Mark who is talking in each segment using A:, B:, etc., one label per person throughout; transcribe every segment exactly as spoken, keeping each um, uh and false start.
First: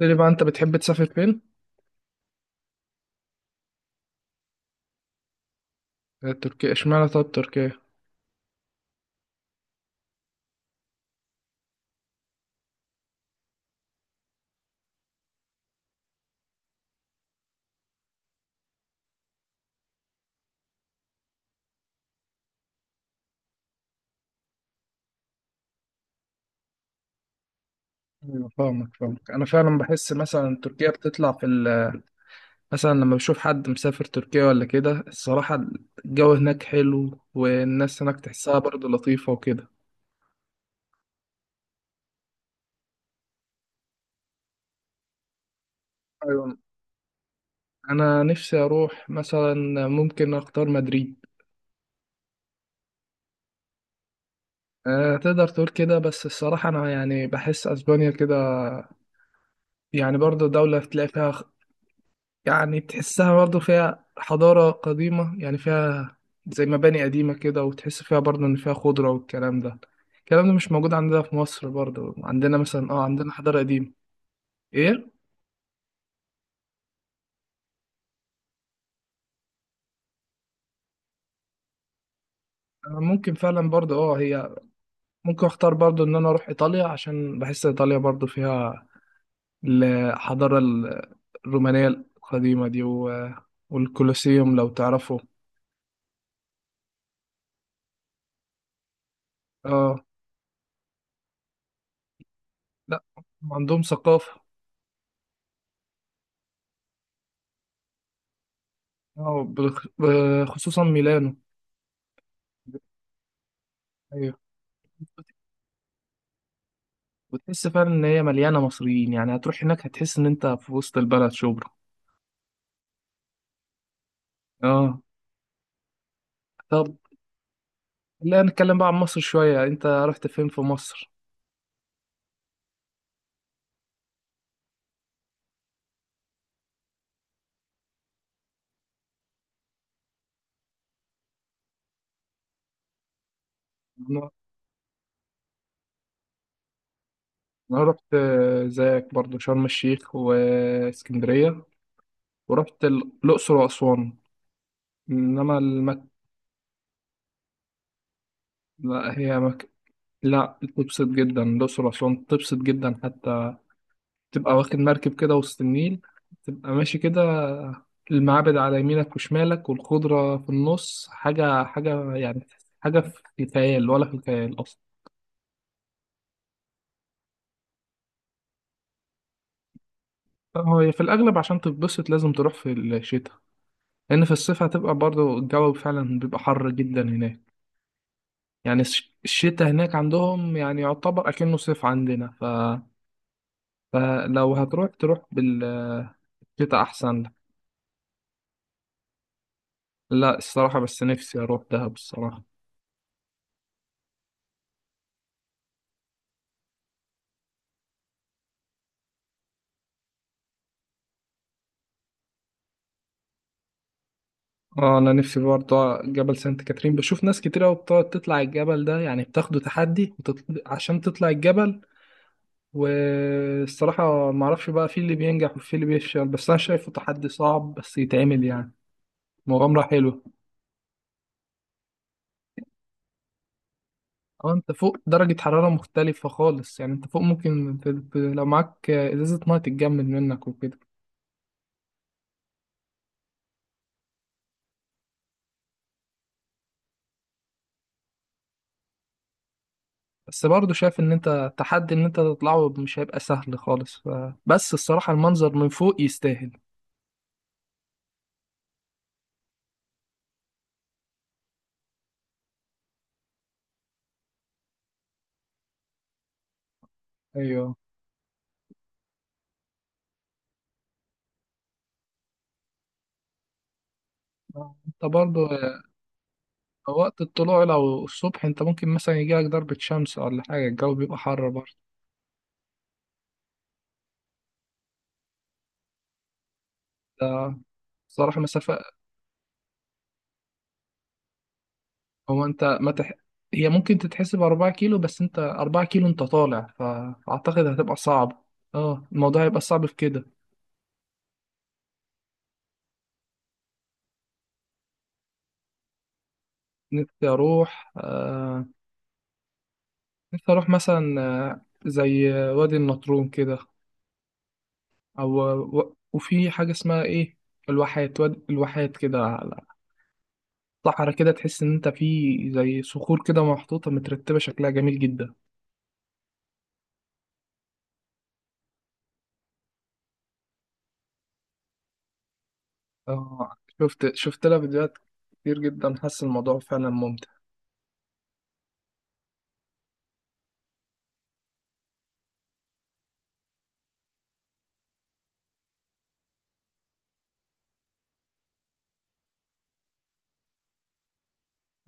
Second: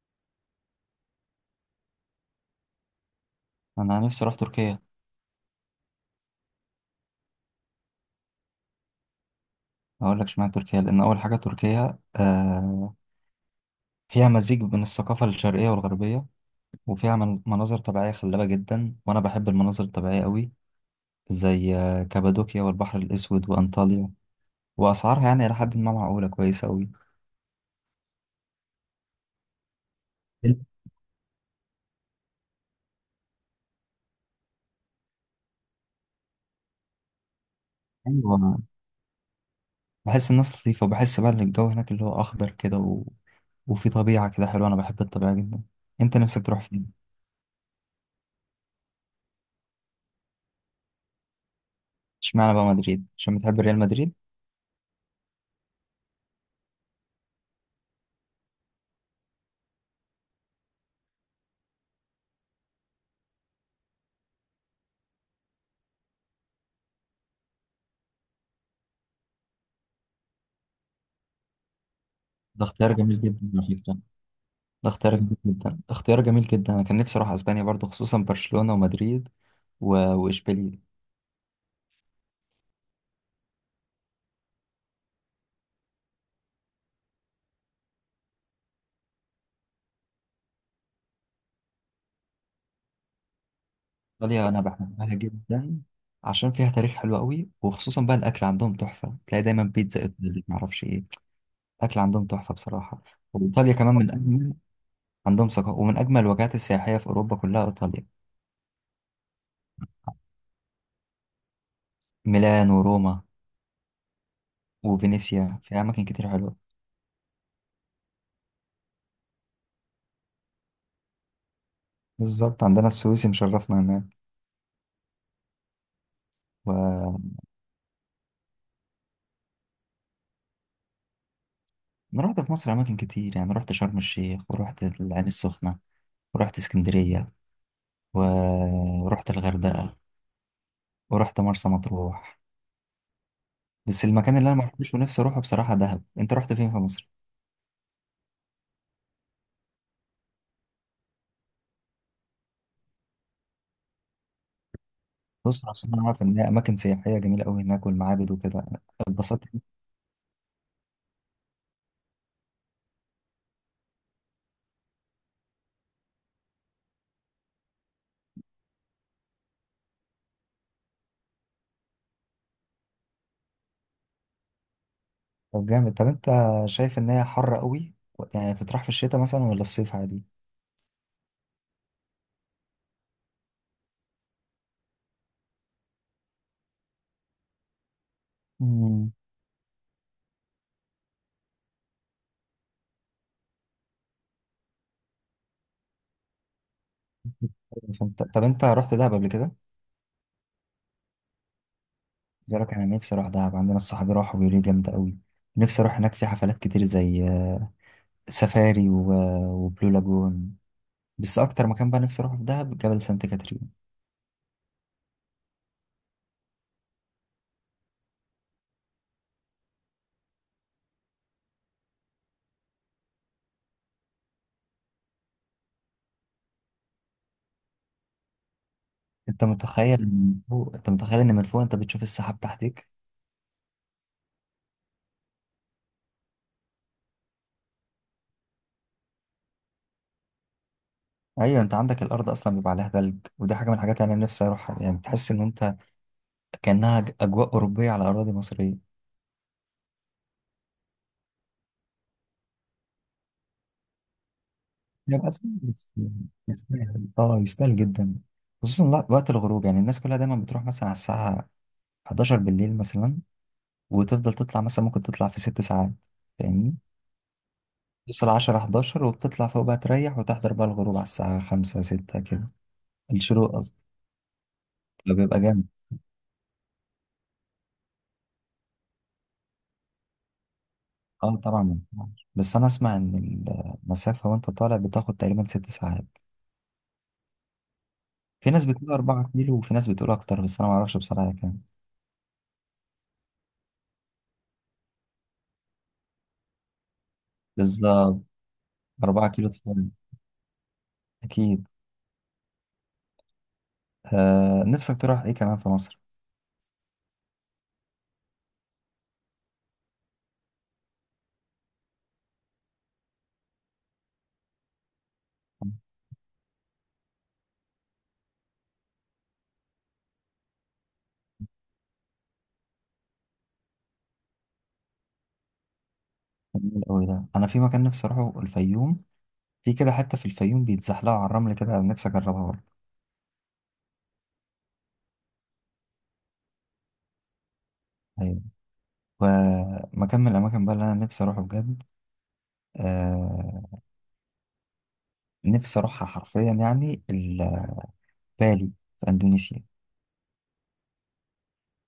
A: لي بقى انت بتحب تسافر فين؟
B: انا نفسي اروح تركيا.
A: آه، تركيا اشمعنى طب تركيا؟
B: هقول لك اشمعنى تركيا لان اول حاجه تركيا آه فيها مزيج بين الثقافه الشرقيه والغربيه، وفيها من- مناظر طبيعيه خلابه جدا، وانا بحب المناظر الطبيعيه قوي، زي آه، كابادوكيا والبحر الاسود وانطاليا. واسعارها يعني الى حد ما معقوله كويسه قوي.
A: ايوه، فاهمك فاهمك. انا فعلا بحس مثلا تركيا بتطلع في ال مثلا لما بشوف حد مسافر تركيا ولا كده. الصراحة الجو هناك حلو والناس هناك
B: ايوه،
A: تحسها برضه لطيفة وكده.
B: بحس الناس لطيفه، وبحس بقى ان الجو هناك اللي هو اخضر كده و... وفي طبيعه كده حلوه، انا بحب الطبيعه جدا. انت
A: ايوه،
B: نفسك تروح فين؟
A: انا نفسي اروح مثلا، ممكن اختار مدريد.
B: اشمعنى بقى مدريد، عشان بتحب ريال مدريد؟
A: أه، تقدر تقول كده، بس الصراحة أنا يعني بحس أسبانيا كده يعني برضه دولة تلاقي فيها، يعني تحسها برضه فيها حضارة قديمة، يعني فيها زي مباني قديمة كده، وتحس فيها برضه إن فيها خضرة والكلام ده. الكلام ده مش موجود عندنا في مصر، برضه عندنا
B: ده
A: مثلا
B: اختيار
A: اه
B: جميل
A: عندنا
B: جدا
A: حضارة
B: على
A: قديمة.
B: فكره. ده اختيار
A: ايه؟
B: جميل جدا اختيار جميل جدا، انا كان نفسي اروح اسبانيا برضو، خصوصا برشلونة ومدريد و- واشبيليه.
A: أنا ممكن فعلا برضه اه هي ممكن اختار برضه ان انا اروح ايطاليا، عشان بحس ايطاليا برضه فيها الحضارة ال- الرومانية القديمة دي، و...
B: ايطاليا
A: والكولوسيوم
B: انا
A: لو
B: بحبها
A: تعرفه.
B: جدا، عشان فيها تاريخ حلو قوي، وخصوصا بقى الاكل عندهم تحفة، تلاقي دايما بيتزا
A: اه.
B: ايطالي معرفش ايه. الاكل عندهم تحفة بصراحة.
A: لا،
B: وايطاليا
A: عندهم
B: كمان من
A: ثقافة.
B: اجمل. عندهم ثقافة ومن اجمل الوجهات السياحية في اوروبا كلها ايطاليا.
A: اه، بخ- بخصوصا ميلانو.
B: ميلان وروما
A: ايوه،
B: وفينيسيا، في اماكن كتير حلوة.
A: وتحس فعلا ان هي مليانه مصريين، يعني هتروح هناك هتحس ان انت في وسط البلد شبرا.
B: بالظبط، عندنا السويسي مشرفنا هناك
A: اه. طب
B: و...
A: لا، نتكلم بقى عن مصر شويه. انت رحت فين في مصر؟
B: انا رحت في مصر اماكن كتير يعني، رحت شرم الشيخ، ورحت العين السخنة، ورحت اسكندرية و- ورحت الغردقة، ورحت مرسى مطروح. بس
A: انا
B: المكان اللي انا ما رحتوش ونفسي اروحه بصراحة دهب. انت رحت فين في مصر؟
A: أنا رحت آه، زيك برضو شرم الشيخ واسكندريه، ورحت ال- الاقصر واسوان. انما
B: بص، عشان
A: المك...
B: انا عارف ان هي اماكن سياحية جميلة قوي هناك، والمعابد وكده.
A: لا هي
B: اتبسطت؟
A: مك... لا، تبسط جدا. الاقصر واسوان تبسط جدا حتى. تبقى واخد مركب كده وسط النيل، تبقى ماشي كده، المعابد على يمينك وشمالك والخضرة في النص. حاجة حاجة يعني، حاجة في خيال ولا في الخيال أصلا.
B: طب جامد. طب انت شايف ان هي حر قوي؟ يعني تطرح في الشتاء مثلا ولا الصيف عادي؟
A: هو هي في الأغلب عشان تتبسط لازم تروح في الشتاء، لأن في الصيف هتبقى برضه الجو فعلا بيبقى حر جدا هناك. يعني
B: مم.
A: الش- الشتاء هناك عندهم يعني يعتبر أكنه صيف عندنا، ف... فلو هتروح تروح بالشتاء، أحسن لك.
B: فانت- طب انت رحت دهب قبل كده؟
A: لا، الصراحة بس نفسي أروح دهب الصراحة.
B: زيك، انا نفسي اروح دهب. عندنا الصحاب راحوا بيقولوا لي جامدة قوي. نفسي اروح هناك، في حفلات كتير زي آه، سفاري و- وبلو لاجون. بس اكتر مكان بقى نفسي اروحه في دهب جبل سانت كاترين.
A: اه، انا نفسي برضه جبل سانت كاترين. بشوف ناس كتير قوي بتقعد تطلع الجبل ده، يعني بتاخده تحدي، وتطل... عشان تطلع الجبل. والصراحة ما اعرفش بقى في اللي بينجح وفي اللي بيفشل، بس انا شايفه تحدي صعب بس يتعمل يعني.
B: انت
A: مغامرة
B: متخيل
A: حلوة.
B: إن فوق انت متخيل ان من فوق انت بتشوف السحاب تحتك.
A: اه، انت فوق درجة حرارة مختلفة خالص، يعني انت فوق ممكن ت... ت- لو معاك ازازة مية تتجمد منك وكده.
B: ايوه، انت عندك الارض اصلا بيبقى عليها ثلج، ودي حاجه من الحاجات اللي انا نفسي اروحها، يعني تحس ان انت كانها ج- اجواء اوروبيه على اراضي مصريه.
A: بس برضه شايف ان انت تحدي، ان انت تطلعه مش هيبقى سهل خالص، ف... بس الصراحة
B: يبقى بس
A: المنظر من
B: بس-
A: فوق يستاهل.
B: يستاهل. اه يستاهل جدا، خصوصا لا- وقت الغروب. يعني الناس كلها دايما بتروح مثلا على الساعه حداشر بالليل مثلا، وتفضل تطلع، مثلا ممكن تطلع في ست ساعات، فاهمني؟
A: ايوه.
B: توصل عشرة حداشر وبتطلع فوق بقى تريح، وتحضر بقى الغروب على الساعه خمسة ستة كده. الشروق قصدي،
A: انت
B: لو بيبقى
A: برضه
B: جامد.
A: وقت الطلوع لو الصبح انت ممكن مثلا يجيلك ضربة شمس ولا حاجة، الجو بيبقى
B: اه
A: حر
B: طبعا
A: برضه.
B: ما ينفعش. بس انا اسمع ان المسافه وانت طالع بتاخد تقريبا ست ساعات.
A: ده صراحة
B: في ناس
A: مسافة.
B: بتقول أربعة كيلو، وفي ناس بتقول اكتر، بس انا ما اعرفش بصراحه هي كام.
A: هو انت ما تح... هي ممكن تتحسب أربعة كيلو، بس انت أربعة كيلو انت طالع، فأعتقد هتبقى
B: بالظبط.
A: صعب. اه،
B: أربعة
A: الموضوع
B: كيلو
A: هيبقى صعب
B: طبعا،
A: في كده.
B: اكيد. آه، نفسك تروح ايه كمان في مصر؟
A: نفسي أروح آه... نفسي أروح مثلا آه، زي وادي النطرون كده، أو و... وفي حاجة اسمها إيه، الواحات، وادي الواحات كده، على صحرا كده تحس إن أنت في زي صخور كده محطوطة مترتبة شكلها جميل جدا.
B: جميل قوي ده. انا في مكان نفسي اروحه الفيوم. في كده حته في الفيوم بيتزحلقوا على الرمل كده، نفسي اجربها برضه.
A: اه، شفت شفت لها فيديوهات كتير جدا، حاسس الموضوع فعلا ممتع.
B: ايوه. ومكان من الاماكن بقى اللي انا نفسي اروحه بجد، آه، نفسي اروحها حرفيا يعني، ال- بالي، في اندونيسيا.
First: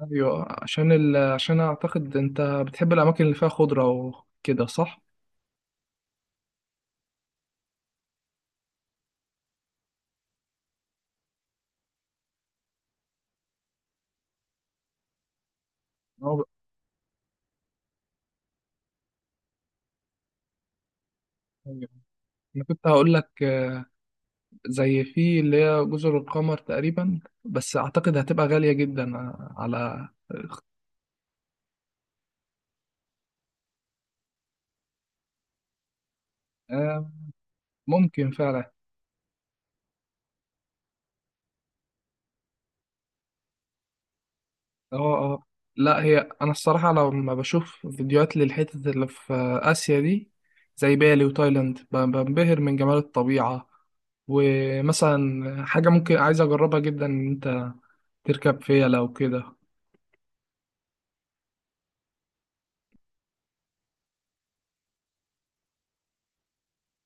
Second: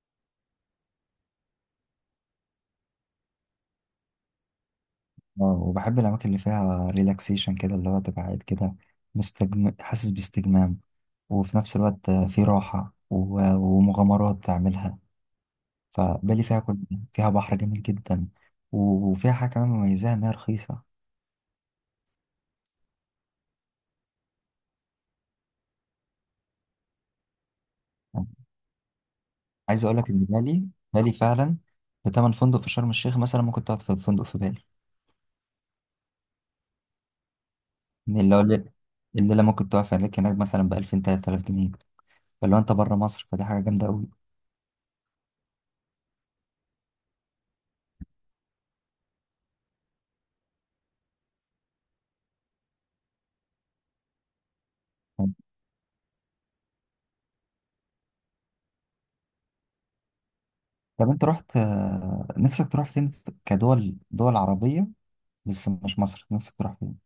A: ايوه، عشان ال... عشان اعتقد انت بتحب الاماكن اللي فيها خضره وكده، صح؟
B: اه، وبحب الأماكن اللي فيها ريلاكسيشن كده، اللي هو تبقى قاعد كده مستجم... حاسس باستجمام، وفي نفس الوقت في راحة و... ومغامرات تعملها. فبالي
A: أو...
B: فيها كل فيها بحر جميل جدا، وفيها حاجة كمان مميزة إنها رخيصة.
A: ايوه، انا كنت هقول لك آه، زي في اللي هي جزر القمر تقريبا، بس اعتقد
B: يعني،
A: هتبقى غاليه جدا آه،
B: عايز أقول
A: على.
B: لك إن بالي، بالي فعلا بتمن فندق في شرم الشيخ مثلا ممكن تقعد في فندق في بالي.
A: آه،
B: إن
A: ممكن
B: اللي هو
A: فعلا.
B: الليل- الليلة ممكن تقعد في هناك هناك مثلا بألفين تلات آلاف جنيه، فلو أنت بره مصر فدي حاجة جامدة أوي.
A: اه اه، لا هي انا الصراحه لما بشوف فيديوهات للحتت اللي في اسيا دي، زي بالي وتايلاند ب- بنبهر من جمال الطبيعه. ومثلا حاجه ممكن عايز اجربها جدا، ان انت تركب فيلا وكده.
B: طب انت رحت، آه، نفسك تروح فين في- كدول دول عربية بس مش مصر، نفسك تروح فين؟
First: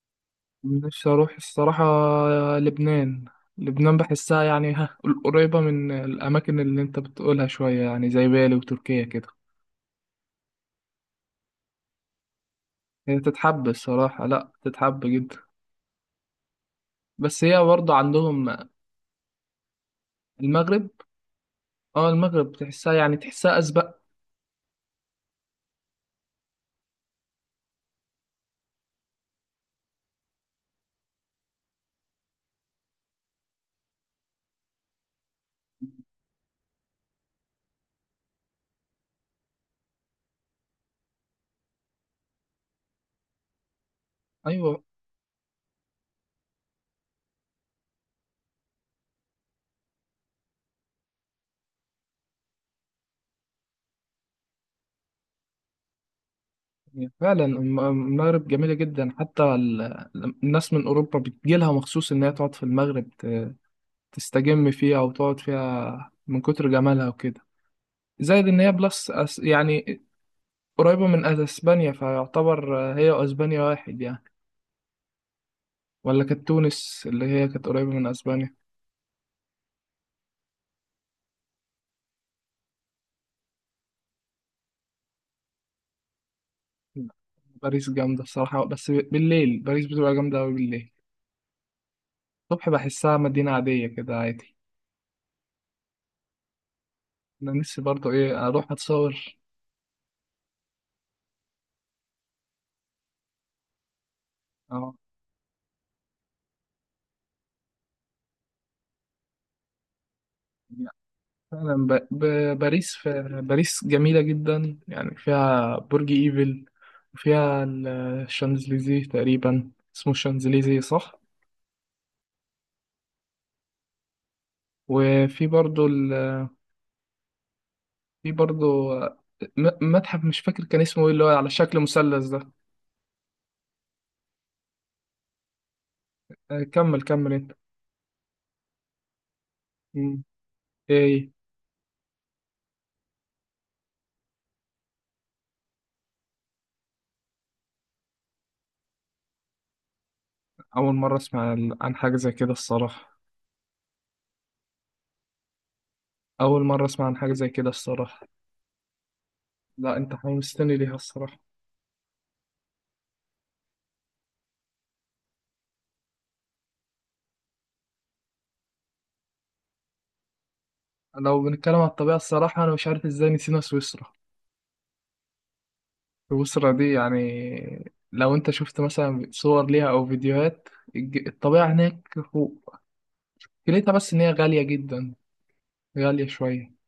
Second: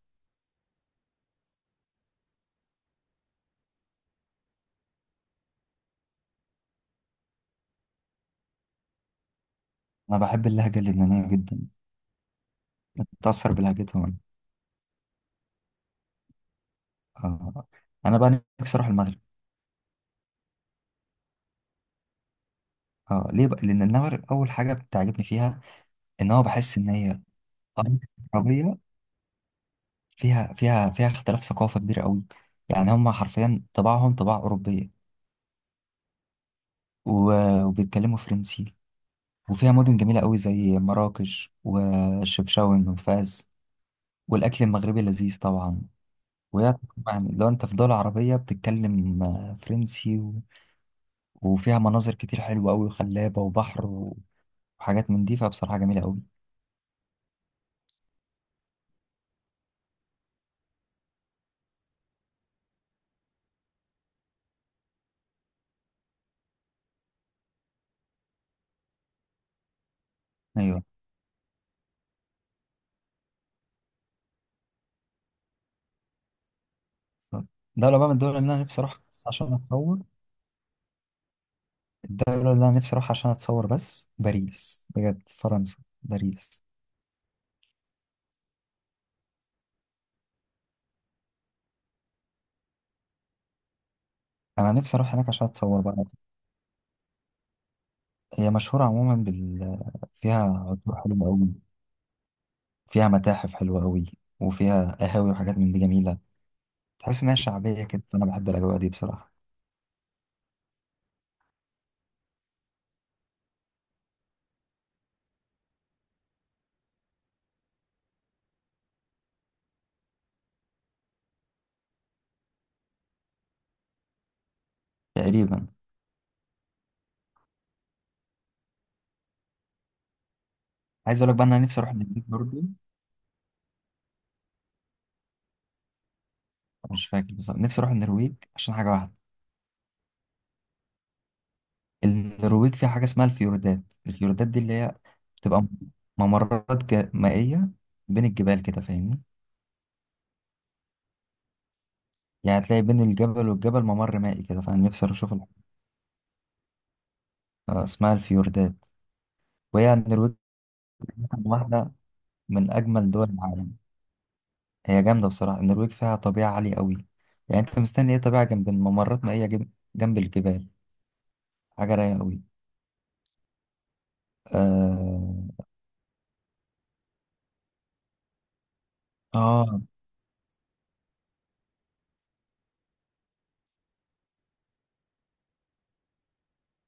A: نفسي اروح الصراحه لبنان. لبنان بحسها يعني ها، قريبه من الاماكن اللي انت بتقولها شويه يعني زي بالي وتركيا كده.
B: انا بحب اللهجة اللبنانية جدا،
A: هي
B: بتأثر
A: تتحب
B: بلهجتهم انا.
A: الصراحه، لا تتحب جدا. بس هي
B: آه،
A: برضه
B: انا بقى
A: عندهم.
B: نفسي اروح المغرب.
A: المغرب. اه، المغرب تحسها يعني
B: اه، ليه
A: تحسها
B: بقى؟ لان
A: أسبق.
B: المغرب اول حاجة بتعجبني فيها ان هو بحس ان هي عربية فيها فيها فيها اختلاف ثقافة كبير قوي، يعني هم حرفيا طباعهم طباع أوروبية، و- وبيتكلموا فرنسي، وفيها مدن جميلة قوي زي مراكش وشفشاون وفاس، والأكل
A: أيوة.
B: المغربي لذيذ طبعا. وهي، يعني لو انت في دول عربية بتتكلم آه، فرنسي و... وفيها مناظر كتير حلوة أوي وخلابة وبحر و- وحاجات من دي، فبصراحة جميلة أوي.
A: فعلا الم- المغرب جميلة جدا، حتى ال- الناس من أوروبا بتجيلها مخصوص إنها تقعد في المغرب، ت- تستجم فيها وتقعد فيها من كتر جمالها وكده. زائد إن هي بلس أس- يعني
B: أيوة.
A: قريبة من أسبانيا، فيعتبر هي وأسبانيا واحد يعني، ولا كانت تونس اللي هي كانت قريبة
B: دولة
A: من
B: بقى من الدول اللي
A: أسبانيا.
B: أنا نفسي أروحها بس عشان أتصور، الدولة اللي أنا نفسي أروحها عشان أتصور بس، باريس بجد، فرنسا، باريس.
A: باريس جامدة الصراحة، بس بالليل باريس بتبقى جامدة أوي. بالليل الصبح بحسها مدينة عادية كده، عادي.
B: أنا نفسي أروح هناك عشان أتصور بقى.
A: أنا نفسي برضه إيه
B: هي
A: أروح
B: مشهورة عموما
A: أتصور.
B: بال، فيها عطور حلوة أوي، فيها متاحف حلوة أوي،
A: اه،
B: وفيها قهاوي وحاجات من دي جميلة. تحس إنها شعبية كده، فأنا بحب الأجواء دي بصراحة.
A: يعني فعلا ب... ب... باريس ف... باريس جميلة جدا، يعني فيها برج ايفل، وفيها ال- الشانزليزيه تقريبا. اسمه الشانزليزيه صح؟ وفي
B: تقريبا.
A: برضو ال... في برضو م... متحف مش فاكر كان اسمه ايه،
B: عايز
A: اللي هو
B: اقول لك بقى
A: على
B: إن انا
A: شكل
B: نفسي اروح النرويج
A: مثلث ده.
B: برضه.
A: آه،
B: أنا
A: كمل
B: مش
A: كمل
B: فاكر
A: انت.
B: بالظبط، نفسي اروح النرويج عشان حاجه واحده.
A: مم. ايه إيه.
B: النرويج فيها حاجه اسمها الفيوردات. الفيوردات دي اللي هي بتبقى ممرات جا- مائيه بين الجبال كده، فاهمني؟
A: اول مرة اسمع عن عن حاجة زي كده
B: يعني هتلاقي بين
A: الصراحة.
B: الجبل والجبل ممر مائي كده، فانا نفسي أروح اشوف ال-
A: اول مرة اسمع عن حاجة زي كده
B: آه، اسمها
A: الصراحة.
B: الفيوردات. وهي
A: لا، انت
B: النرويج
A: حمستني ليها الصراحة.
B: واحده من اجمل دول العالم. هي جامده بصراحه، النرويج فيها طبيعه عاليه قوي، يعني انت مستني ايه؟ طبيعه جنب الممرات مائيه، جنب جنب الجبال،
A: لو بنتكلم على
B: حاجه
A: الطبيعة،
B: رايقه قوي.
A: الصراحة أنا مش عارف إزاي نسينا سويسرا.
B: آه...
A: سويسرا دي يعني لو انت شفت مثلا صور
B: آه
A: ليها او فيديوهات، الج- الطبيعة هناك فوق. ليتها بس ان هي غالية جدا، غالية شوية.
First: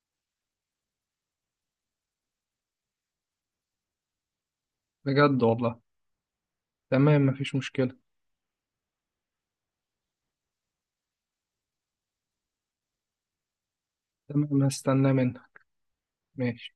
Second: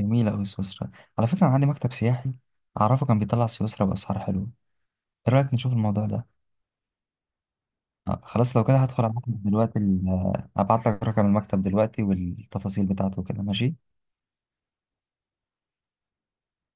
B: جميلة أوي سويسرا. على فكرة أنا عندي مكتب سياحي أعرفه كان بيطلع سويسرا بأسعار حلوة. إيه
A: بجد
B: رأيك نشوف
A: والله.
B: الموضوع ده؟
A: تمام، مفيش مشكلة.
B: آه، خلاص لو كده هدخل أبعت لك دلوقتي ال- آه، أبعت لك رقم المكتب دلوقتي والتفاصيل بتاعته كده، ماشي؟
A: تمام، هستناه منها. ماشي.